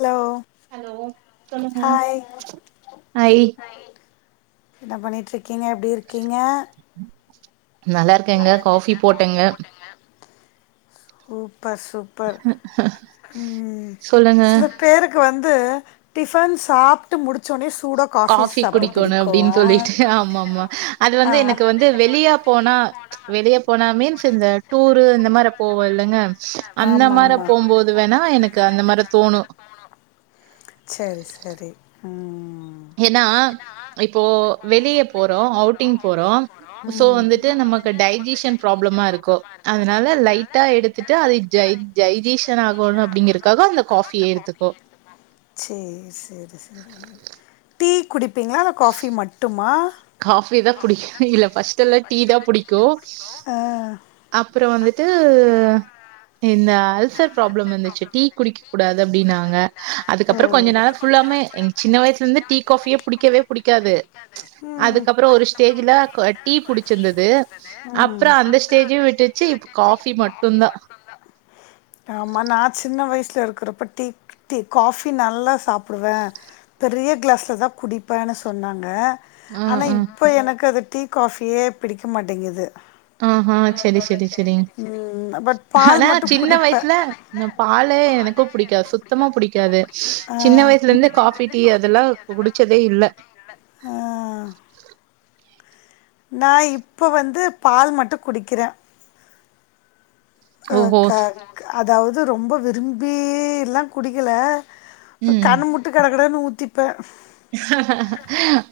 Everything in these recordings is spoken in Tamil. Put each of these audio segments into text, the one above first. ஹலோ ஹலோ சொல்லுங்க ஹாய் ஹாய் என்ன பண்ணிகிட்ருக்கீங்க எப்டிருக்கீங்க நல்லாருக்கேங்க காஃபி போட்டேங்க சூப்பர் சூப்பர் ம் சொல்லுங்க சில பேருக்கு இங்க வந்து டிஃபன் சாப் த்து முடிச்சோனே சு காஃபி குடிக்கணு அப்டினு சொல்லிட்டு ஆமா ஆமா அது ஆ வந்து எனக்கு வந்து வெளிய போனா வெளிய போனா மீன்ஸ் இந்த டூரு இந்த மாரி போவோல்லங்க அந்த ஆமா மார ஆமா போம்போது வேணா எனக்கு அந்த மாரி தோணு சரி சரி ம் ஏன்னா இப்போ வெளிய போறோ அவுட்டிங் போறோ சோ ம் வந்துட்டு நமக்கு டைஜிஷன் ப்ராப்ளமாருக்கு அதனால லைட்டா எடுத்துட்டு அது ஜை ஜைஜிஷன் ஆகணு அப்டிங்றக்காக அந்த காஃபிய எடுத்துக்கு சேரி சேரி சேரி டீ குடிப்பீங்ளா இல்ல காஃபி மட்டுமா காஃபி தா புடிக்கு இல்ல ஃபர்ஸ்ட்டெல்லா டீ தா புடிக்கூ அ அப்புறோ வந்துட்டு இந்த அல்சர் ப்ராப்ளம் வந்துச்சு டீ குடிக்கக்க கூடாது அப்டினாங்க அதுக்கப்புறம் ஓ கொஞ்ச நாளா ஃபுல்லாமே எங்க சின்ன வயசுல இருந்து டீ காஃபியே புடிக்கவே புடிக்காது ம் அதுக்கப்புறோ ஒரு ஸ்டேஜ்ல டீ புடிச்சிருந்தது ம் அப்புறொ அந்த சேஜி விட்டுச்சி இப்ப காஃபி மட்டுந்தா ம்மா நா சின்ன வயசுல இருக்கிறப்ப டீ காஃபி நல்லா சாப் ப்புடுவ பெரிய க்ளாஸ்ல தா குடிப்பேனு சொன்னாங்க ம் ஆனா இப் ம் இப்போ எனக்கு அது டீ காஃபியே பிடிக்க மாட்டேங்குது ஆஹா செரி செரி செரிங் ம் பட் பால் ஆனா மட்டு சின்ன குடிப்பே வயசுல பாலே எனக்கும் புடிக்காது சுத்தமா புடிக்காது ஆ சின்ன வயசுல இருந்து இந்த காஃபி டீ அதெல்லா குடிச்சதே இல்ல ஆ நா இப்போ வந்து பால் மட்டு குடிக்கிறே ஓஹோ க அதாவ்து ரொம்ப விரும்பில்லா குடிக்கல ம் கண்ணு மூட்டு கடக்கடன்னு ஊத்திப்பே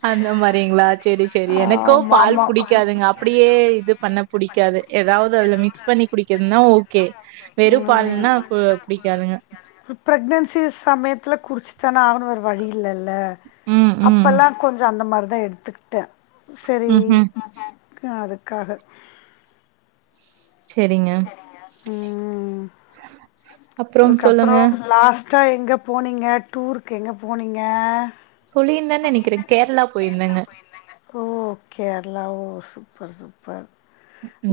அந்த மாரிங்ளா செரி செரி எனக்கோ ஆமா பால் ஆமா புடிக்காதுங்க அப் அப்டியே இது பண்ண புடிக்காது எதாவ்து அதுல மிக்ஸ் பண்ணி குடிக்கதுன்னா ஓகே வெறும் ம் பால்ன்னா கு புடிக்காதுங்க ப்ரெக்னன்சி சமயத்துல குடிச்சி தான ஆகனு வேர வழி இல்லல்ல ம் ம் அப்பல்லாம் கொஞ்சொ அந்த மாரி தா எடுத்துக்கிட்டே செரி ம்ஹ்ம். அதுக்காக செரிங்க அதுக்கப்புறோ லாஸ்ட்டா எங்க போனீங்க டூருக்கு எங்க போனீங்க சொல்லியிருந்தனு நெனைக்கிறே கேர்ளா போயிருந்தேங்க ஓ கேர்ளா ஓ சூப்பர் சூப்பர்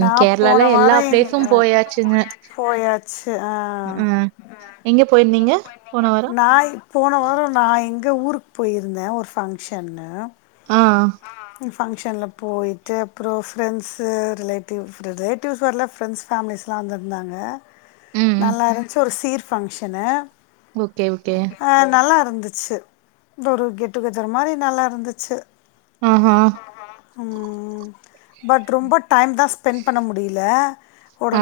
நா கேரளால போன எல்லா வாரொ பிளேஸும் எங்க போயாச்சுங்க. போயாச்சு ஆ ம். எங்க போயிருந்தீங்க? போன வாரம்? நா போன வாரொ நா எங்க ஊருக்கு போயிருந்தே ஒரு ஃபங்க்ஷன்னு அ பங்க்ஷன்ல போயிட்டு அப்பறோ ப்ரெண்ட்ஸு ரிலேட்டிவ் ரிலேட்டிவ்ஸ் வரல ப்ரெண்ட்ஸ் ஃபேமிலிஸ்லா வந்திருந்தாங்க ம், ம். நல்லா இருந்துச்சு ஒரு சீர் ஃபங்க்ஷனு ஓகே ஓகே அ நல்லா இருந்துச்சு இந்த ஒரு கெட்டு கெதர் மாரி நல்லா இருந்துச்சு அ ஹ ம் பட் ரொம்ப டைம் தா ஸ்பென் பண்ண முடியல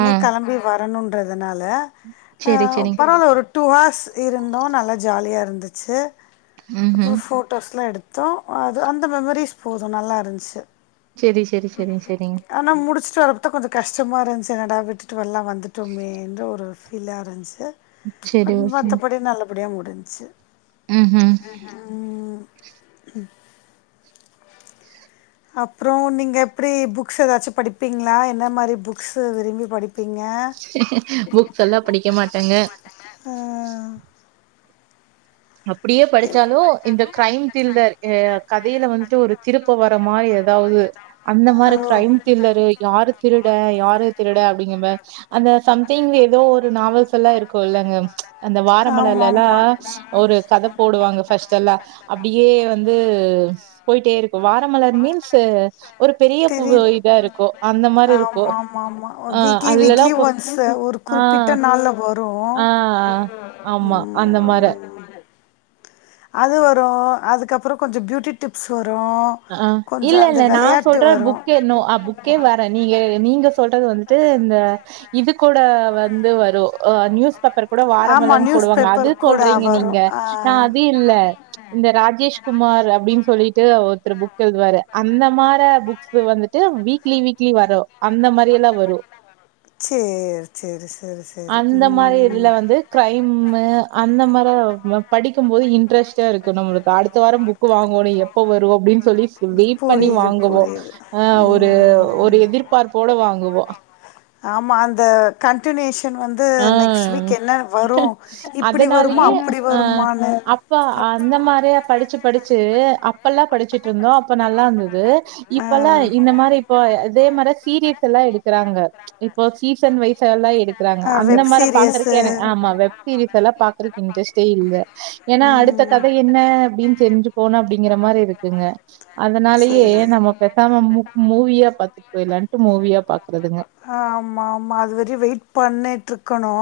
ஆ. கெளம்பி வரணுன்றதுனால அ சரி, சரிங். பரவால்ல ஒரு டூ ஹார்ஸ் இருந்தோ நல்லா ஜாலியா இருந்துச்சு அப்புறொ ம்ஹ்ம். ஃபோட்டோஸ்லா எடுத்தோ அது அந்த மெமரிஸ் போது நல்லா இருந்ச்சு செரி செரி செரிங் செரிங் ஆனா முடிச்ட்டு வரப்போ தா கொஞ்சொ கஷ்டமா இருந்ச்சு என்னடா விட்டுட்டு எல்லா வந்துட்டோமேன்ற ஒரு ஃபீல்லா இருந்ச்சு சரி, பட் ஓகேங்க. மத்தபடி நல்லபடியாக முடிஞ்ச்சு ம்ஹும் ம் ம் அப்பறோ நீங்க எப்டி புக்ஸ் ஏதாச்சு படிப்பீங்களா என்ன மாரி புக்ஸு விரும்பி படிப்பு [unintelligible] புக்ஸ் எல்லா படிக்க மாட்டாங்க அ அப்டியே படிச்சாலு இந்த கெரைம் த்ரில்லர் கதையில வந்துட்டு ஒரு திருப்ப வர மாரி ஏதாவது அந்த மாரி ஓ கெரைம் த்ரில்லரு யாரு திருடே யாரு திருடே அப்டிங்க அந்த சம்திங்ல ஏதோ ஒரு நாவல்ஸ் எல்லா இருக்கு இல்லைங்க அந்த ஆமா வாரமலர்ல்லா எல்லா ஆமா ஒரு கத் போடுவாங்கபஸ்ட் எல்லா அப்டியே வந்து போயிட்டே இருக்கு வாரமலர் மீன்ஸ் ஒரு பெரிய தெரியுது இதா இருக்கு அந்த மாரி இருக்கு ஆமா ஆமா ஆமா அ வீக்லி அதுலலா வீக்லி போ ஒன்ஸ் ஒரு அ குறிப்பிட்ட நாள்ல வரு அ ஆமா அந்த மாரி அது வரு அதுக்கப்பறோ கொஞ்சோ பியூட்டி டிப்ஸ் வரு அ கொஞ்சோ இல்ல அந்த இல்ல நா வெளையாட்டு சொல்றே வரு புக்கேனு புக்கே வரேன் நீங்க நீங்க சொல்லி சொல்றது வந்துட்டு அந்த இது கூட வந்து வரு நியூஸ் பேப்பர் கூட ஆமா வாரமலர்ன்னு நியூஸ் போடுவாங்க அது பேப்பர் கூட சொல்றீங்க வரு நீங்க ஆ நா அதே இல்ல இந்த ராஜேஷ்க குமார் அப்டின்னு சொல்லிட்டு [unintelligible] வேற அந்த மார புக்ஸ் வந்துட்டு வீக்லி வீக்லி வரு அந்த மாரி எல்லா வரு சேரி சேரி சேரி சேரி ம் கெரைமு அந்த மாரி படிக்கும் போது இன்ட்ரெஸ்ட்டா இருக்கு நம்மளுக்கு அடுத்த வாரம் புக் புக் வாங்கோனு எப்ப வரு அப்டின்னு சொல்லி சொல்லி வெய்ட் பண்ணி புரியுது வாங்குவோ புரியுது அ ஒரு ம் ஒரு எதிர்பார்ப்போட வாங்குவோ ஆமா அந்த கன்ட்னேஷன் வந்து வந்து நெக்ஸ்ட் ஆ. வீக் என்ன வரு இப்டி வருமா அதனாலயே அப்டி அ வருமானு அப்ப அந்த மாரியா படிச்சு படிச்சு அப்பெல்லா படிச்சுட்டு இருந்தோ அப்ப நல்லா இருந்தது ஆ இப்பல்லா இந்த மாரி இப்போ அதே மாரி சீரியல்ஸ் எல்லா எடுக்கிறாங்க இப்போ சீசன் வைஸ் எல்லா எடுக்கறாங்க ஆ அந்த வெப் மாரி பாக்குறக்கு சீரியஸு எனக்கு ஆமா வெ சீரிஸ் எல்லா பாக்கறதுக்கு இன்ட்ரெஸ்ட்டே இல்ல ஏன்னா அடுத்த கதை என்ன அப்டின்னு தெரிஞ்சு போனு அப்டிங்கிற மாரி இருக்குங்க அதனாலேயே சேரி நம்ம பேசாம மூ மூவியா பாத்துட்டு போய்ராலான்ட்டு மூவியா பாக்குறதுங்க ஆமா ஆமா அதுவர வெயிட் பண்ணிடட்டுருக்கணு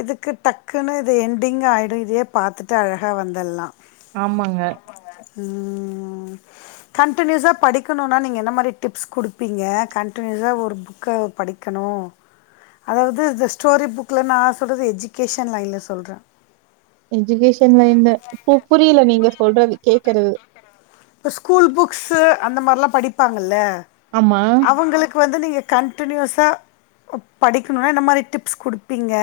இதுக்கு டக்குன்னு இது என்டிங்க் ஆகிடும் இதையே பாத்துட்டு அழகாக வந்துடலா ஆமாங்க ம் கன்டினியூஸா படிக்கணுன்னா நீங்க என்ன மாரி டிப்ஸ் குடுப்பீங்க ருக்க படிக்கணு அதாவது இந்த ஸ்டோரி புக்ல நா சொல்றது எஜுகேஷன் லைன்ல சொல்றே எஜுகேஷன் லைன்ல பு புரியல நீங்க சொல்றது கேக்குறது இப்ப ஸ்கூல் புக்ஸு அந்த மாரிலா படிப்பாங்கல்ல ஆமா. அவுங்களுக்கு வந்து நீங்க கன்டினியூஸா படிக்கணுனா என்ன மாரி டிப்ஸ் குடுப்பீங்க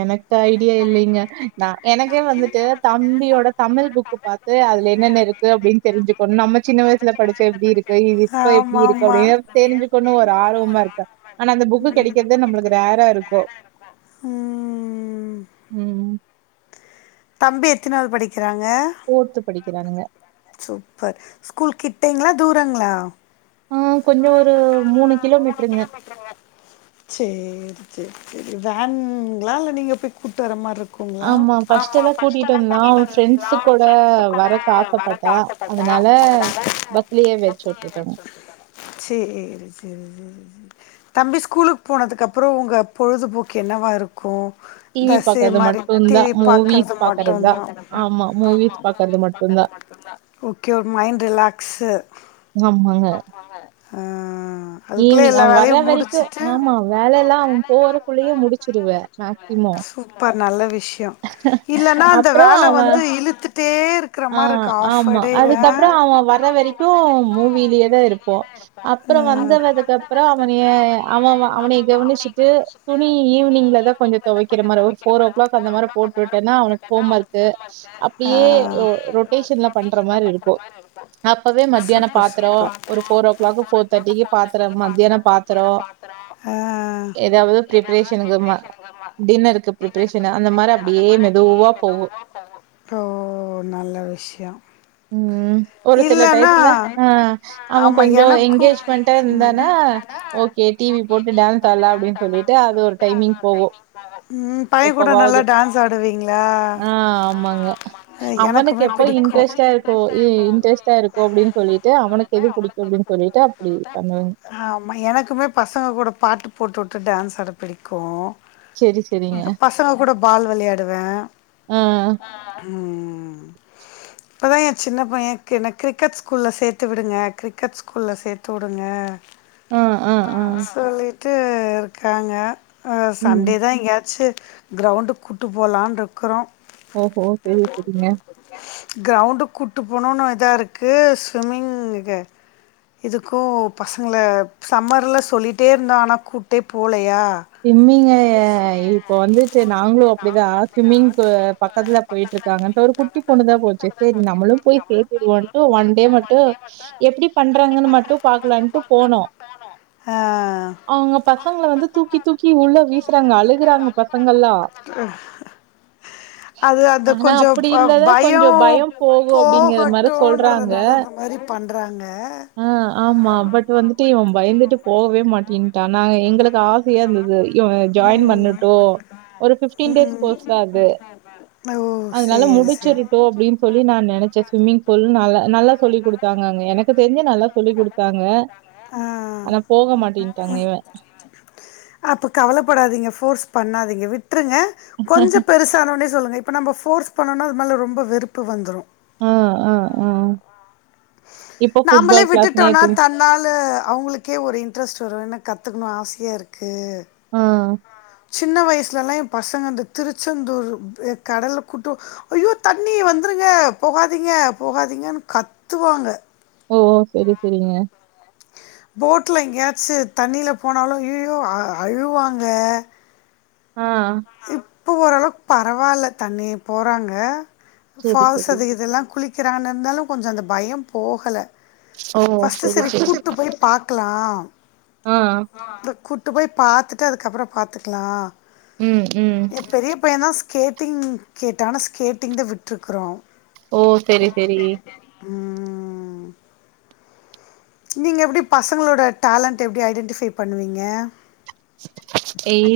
எனக்கு ஐடியா இல்லைங்க நா எனக்கே வந்துட்டு தம்பியோட தமிழ் புக்கு பாத் து அதுல என்னென்ன இருக்கு அப்டின்னு தெரிஞ்சுக்கணு நம்ம வயசுல படிச்சது எப்டிருக்கு இது இப்ப எப்டிருக்கு ஆமாமா. அப்டின்னு தெரி்ஞ்சுக்கணு ஒரு ஆர்வமாருக்க ஆனா அந்த புக்கு கடைக்கிறது நம்மளுக்கு ரேராருக்கு ம்ம் ம் தம்பி எத்தனாவது படிக்கிறாங்க ஃபோர்த்து படிக்கிறானுங்க சூப்பர் ஸ்கூல் கிட்டேங்ளா தூரங்ளா ஆ கொஞ்சோ ஒரு மூணு கிலோ மீட்டருங்க சேரி சேரி சேரி வேன்ங்கல இல்ல நீங்க போய் கூட்டு வர்ற மாரி இருக் ஃபர்ஸ்ட் ஆமா எல்லாம் ஃப்ஸ்ட்டெல்லா வந்தான். கூட்டிட்டு அவன் வந்துருக்குலா ஃப்ரெண்ட்ஸ் கூட ஃப்ரன்ஸ் கூட வரக்கு வரத்துக் ஆசைப்பட்டா. ஆசப் அதனால பஸ்லயே வச்சு விட்டுட்டோங்க. சேரி சேரி சேரி தம்பி ஸ்கூலுக்கு போனதுக்கு அப்புறோ உங்க பொழுதுபோக்கு என்னவாருக்கு ங்க டிவி சே பாக்கறது மாரி மட்டுந்தா டிவி மூவிஸ் பாக்கறது பாக்கறதுதா மட்டும்தான் ஆமா மூவிஸ் பாக்கறது மட்டுந்தா ஓகே ஒரு மைண்ட் ரிலாக்ஸு ஆமாங்க ம் ம் ஈவினிங் அவ வர்ற வரைக்கு ஆமா வேலெல்லா அவ போறக்குள்ளேயே முடிச்சிருவே மேக்சிமம் சூப்பர் நல்ல விஷ்யோ இல்லன்னா அந்த அப்றோ வேல அவ வந்து இழுத்துட்டே இரு ஆ ஆமா அதுக்கப்புறோ அவ வர வரைக்கு க்கு மூவிலயே தா இருப்போ அப்புறோ வந் துக்கப்புறோ அவனயே அவ அவனை கவனிச்சுட்டு துணி ஈவினிங்ல தா கொஞ்சோ தொவைக்கிற மாதிரி ஃபோ ஓ கிளாக் அந்த மாரி போட்டு உட்டேன்னா அவனுக்கு ஹோம் ஒர்க் அப்டியே ரொட்டேஷன்ல பண்ற மாரி இருக்கு போ அப்பவே மத்தியான பாத்திரோ ஒரு ஃபோர் ஓ கிளாக் ஃபோர் தேர்ட்டிக்கி பாத்திரோ மத்தியான பாத்திரோ ஆ ஏதாவது பிப்ரேஷனுக்கு ம டின்னருக்கு பிப்ரேஷன் அந்த மாரி அப்படியே மெதுவா போகு ஓ நல்ல விஷயோ ம் ஒரு சில இல்லன்னா டயத்துல ஆ அவ ஆமா கொஞ்சோ எனக்கு எங்கேஜ் அ ம் இருந்தனா ஓகே டி வி போட்டு டான்ஸ் ஆட்லா அப்டின்னு சொல்லிட்டு அது ஒரு டைமிங் போகு ம் பைய கூட எப்பவாது நல்லா டான்ஸ் ஆடுவீங்களா ஆ ஆமாங்க அவனுக்கு எப்போ இன்ட்ரெஸ்ட்டாருக்கு அ இன்டர் ஸ்ட்டாருக்க அப்டின்னு சொல்லிட்டு அவனுக்கு எது பிடிக்கு அப்டின்னு சொல்லிட்டு அப்படி பண்ணுவேங்க. ஆமாம் எனக்குமே பசங்க கூட பாட்டு போட்டுவுட்டு டான்ஸ்ஸாட பிடிக்கு சரி, சரிங்க. பசங்க கூட பால் விளையாடுவே ஆ ம் ம் ம் இப்பதா என் சின்ன பையே கி என்ன கிரிக்கெட் ஸ்கூல்ல சேத்து விடுங்க கிரிக்கெட் ஸ்கூல்ல சேத்து உடுங்க ஆ, ஆ, ஆ. சொல்லிட் ட்டு இருக்காங்க அ ம். சண்டே தா எங்கேயாச்சு கிரௌண்டுக் கூட்டு போலான்னுட்ருக்குறோ ஓஹோ! சரி, சரிங்க. கிரௌண்டு கூட்டு போனுன்னு இதாருக்கு ஸ்விம்மிங் இருக்கே இதுக்கு பசங்கள சம்மர்ல்ல சொல்லிட்டே இருந்தோ ஆனா கூட்டே போலே யா ஸுவிம்மிங்க இப்போ வந்துட்டு நாங்களு அப்டிதா ஸ்விம்மிங்கு பக்கத்துல போயிட்டு இருக்காங்க ஒரு குட்டி பொண்ணு தா போச்சு சேரி நம்மளு போய் சேத்தடுவோம்ன்ட்டு ஒன் டே மட்டு எப்டி பண்றாங்கன்னு மட்டு பாக்கலான்ட்டு போனோ ஆஹ், அவுங்க பசங்க வந்து தூக்கிட் தூக்கி உள்ள வீசுராங்க அழு அழுகுராங்க பசங்கல்லா அது அந்த ஆனா கொஞ்சோ அப்படி இருந்தத பயோ கொஞ்சம் பயம் போகும் அப்படிங்கிற மாரி சொல்றாங்க. போகட்டுன்றதுனால அந்த மாரி பண்றாங்க ஆ ஆமா பட் வந்துட்டு இவ பயந்துட்டு போகவே மாட்டின்ட்டா நாங்க எங்களுக்கு ஆசையா இருந்துது இவுங்க ஜாயின் பண்ணட்டோ ஒரு பிப்டன் டேஸ் கோர்ஸ் தா அது அ ஓ ஓ அதனால முடிச்சிருட்டு அப்டின்னு சொல்லி நா நெனைச்சே ஸ்விம்மிங் பூல் நல்ல நல்ல சொல்லிக் கொடு டுத்தாங்கங்க எனக்கு தெரிஞ்சு நல்லா சொல்லி கொடுத்தாங்க ஆ ஆனா போக மாட்டேட்டாங்க இவ அப்போ கவலப்படாதீங்க ஃபோர்ஸ் பண்ணாதீங்க விட்டுருங்க கொஞ்சோ பெருசா சன்னோன்னே சொல்லாங்க இப்ப நம்போ ஃபோர்ஸ் பண்ணோனா அது மேல ரொம்ப வெறுப்பு வந்துரு அ அ அ இப்போ ஃபுட்பால் க்ளாஸ் நேத்துருந் அதனாலு அவுங்களுக்கே ஒரு இன்ட்ரெஸ்ட் வருவேன்னு கத்துக்குணுன் ஆசையாருக்கு ஆ சின்ன வயசுலலா எ பசங்க அ இந்த திருச்செந்தூர் கடல கூட்டு ஐயோ தண்ணி வந்துருங்க போகாதீங்க போகாதீங்கன்னு கத்துவாங்க ஓ சேரி சேரிங்க போட்டில எங்கேயாச்சு தண்ணியில் போனாலு அய்யய்யோ அ அழுவாங்க ஆ இப்போ ஓரளவுக்கு பரவாயில்ல தண்ணி போறாங்க சரி, ஃபால்ஸ் சரி. அது இதெல்லா குளி க்கிறாங்க இருந்தாலு கொஞ்சோ அந்த பயோ போகல ஓ! பஸ்ட்டு சரி, சேரி கூட்டு போய் பாக்கலா அ ஆ கூட்டு போய் பாத்துட்டு ‌அதுக்கப்றோ பாத்துக்கலா ம் ம் எ பெரிய பைய தா ஸ்கேட்டிங் கேட்டானு ஸ்கேட்டிங் தா விட்டுருக்குறோ ஓ சேரி சேரி ம் நீங்க எப்டி பசங்களோட டேலண்ட்ட எப்டி ஐடென்டிஃபை பண்ணுவீங்க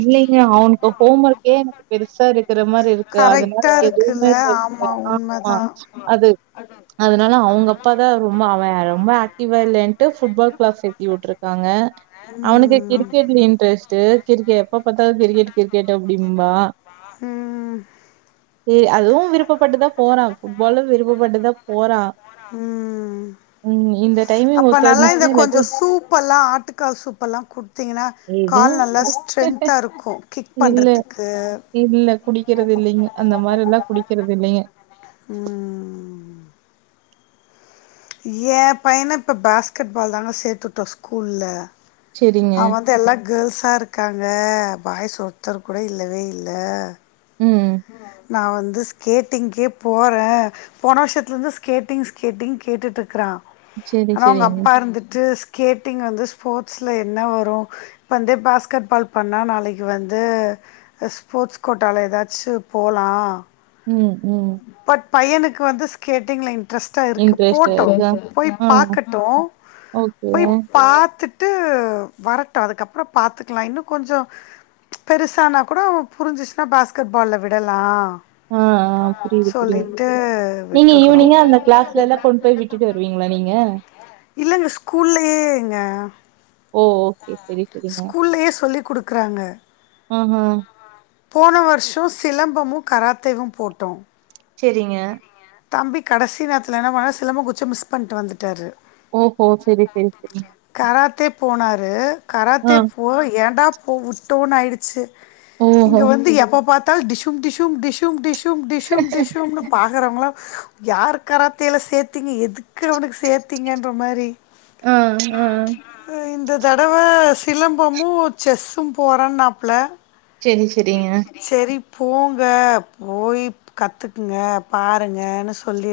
இல்லைங்க அவனுக்கு ஹோம் ஒர்க்கே எனக்கு பெருசா இருக்குற மாரி இருக்கு அதனால கரெக்டா எதுவுமே இருக்குல்ல இல்ல ஆமா உண்மதா அதனால அவங்க அப்பா தா ரொம்ப அவ ரொம்ப ஆக்டிவா இல்லைன்ட்டு புட்பால் கிளாஸ் சேத்தி விட்டுருக்காங்க அவனுக்கு ம் கிரிக்கெட்ல இன்ட்ரெஸ்ட் கிரிக்கெட் எப்ப பாத்தாலு கிரிக்கெட் கிரிக்கெட் அப்டிம்பா ம் அதுவு விருப்பப்பட்டுதா போறா புட்பாலு விருப்பப்பட்டுதா போறா ம் டைமிங் அப்ப ஒத்து நல்லா இந்த வந்துச்சுன்னா இல்லாட்டி கொஞ்சோ சூப்பெல்லா ஆட்டு கால் சூப்பெல்லா கொடுத்தீங்கன்னா எதுவும் கால் நல்லா குடி ஸ்ட்ரென்த்தா இருக்கு கிக் இல்ல, பண்ணுறதுக்கு இல்ல குடிக்கிறது இல்லிங்க அந்த மாரி எல்லா குடிக்கிறது இல்லிங்க ம் ம் ம் ஏ பையன இப்போ பேஸ்கெட்பால் தாங்க சேத்துவிட்டோ ஸ்கூல்ல சரிங்க. அவ வந்து எல்லா கேர்ள்ஸா இருக்காங்க பாய்ஸ் ஒருத்தர் கூட இல்லவே இல்ல ம் நா வந்து ஸ்கேட்டிங்க்கே போறே போன வருஷத்துல இருந்து ஸ்கேட்டிங் ஸ்கேட்டிங் கேட்டுட்டு இருக்றா சரி, ஆனா அவுங்க சரிங்க. அப்பா இருந்துட்டு கேட்டிங் வந்து ஸ்போர்ட்ஸ்ல என்ன வரு இப்பந்தே பாஸ்கெட் பால் பண்ணா நாளைக்கு வந்து அ ஸ்போர்ட்ஸ் கோட்டால ஏதா சு போலா ம் ம் பட் பையனுக்கு வந்து ஸ்கேட்டிங்ல இன் டிரஸ்ட்டா இருக்கு இன்ட்ரெஸ்ட் போட்டு இருக்கா? போய் ஆ. Packet okay. போய் பாத்துட்டு டு வரட்டு அதுக்கப்றோ பாத்துக்கலா இன்னு கொஞ்சோ பெருசானா கூட அவ புரிஞ்சிச்சுனா பாஸ்கெட்பால்ல விடலா ஆஆ ஆ புரியுது‌ புரியுது சொல்லிட்டு நீங்க விட்ருக்குறோ ஈவினிங்கா அந்த கிளாஸ்லல்லா கொண்டு போய் விட்டுட்டு வருவீங்ளா நீங்க இல்லங்க ஸ்கூல்லயேங்க ஓ! ஓகே. சரி, சரிங்க. ஸ்கூல்லயே சொல்லி குடுக்றாங்க ம்ஹூ போன வருஷோ சிலம்பமு கராத்தேவு போட்டோ செரிங்க தம்பி கடைசி நேரத்தில என்ன பண்ணா செலம்பு குச்சி மிஸ் பண்ட்டு வந்துட்டாரு ஓஹோ செரி செரி செரி கராத்தே போனாரு ஆ கராத்தே போ ஏண்டா போ விட்டோனு ஆயிருச்சு ஓஹோ இங்க வந்து எப்ப பாத்தால் டிஷும் டிஷும் டிஷும் டிஷ் ஷும் டிஷும் டிஷும்னு பாக்குறவங்களா யார் கராத்தேல சேத்தீங்க எதுக்கு அவனுக்கு சேத்தீங்கன்ற மாரி ஆ ஆஆ உ இந்த தடவ சிலம்பமு செஸ்சு போறன்னாப்புல செரி செரிங்க செரி போங்க போய் கத்துக்குங்க பாருங்கனு சொல்லி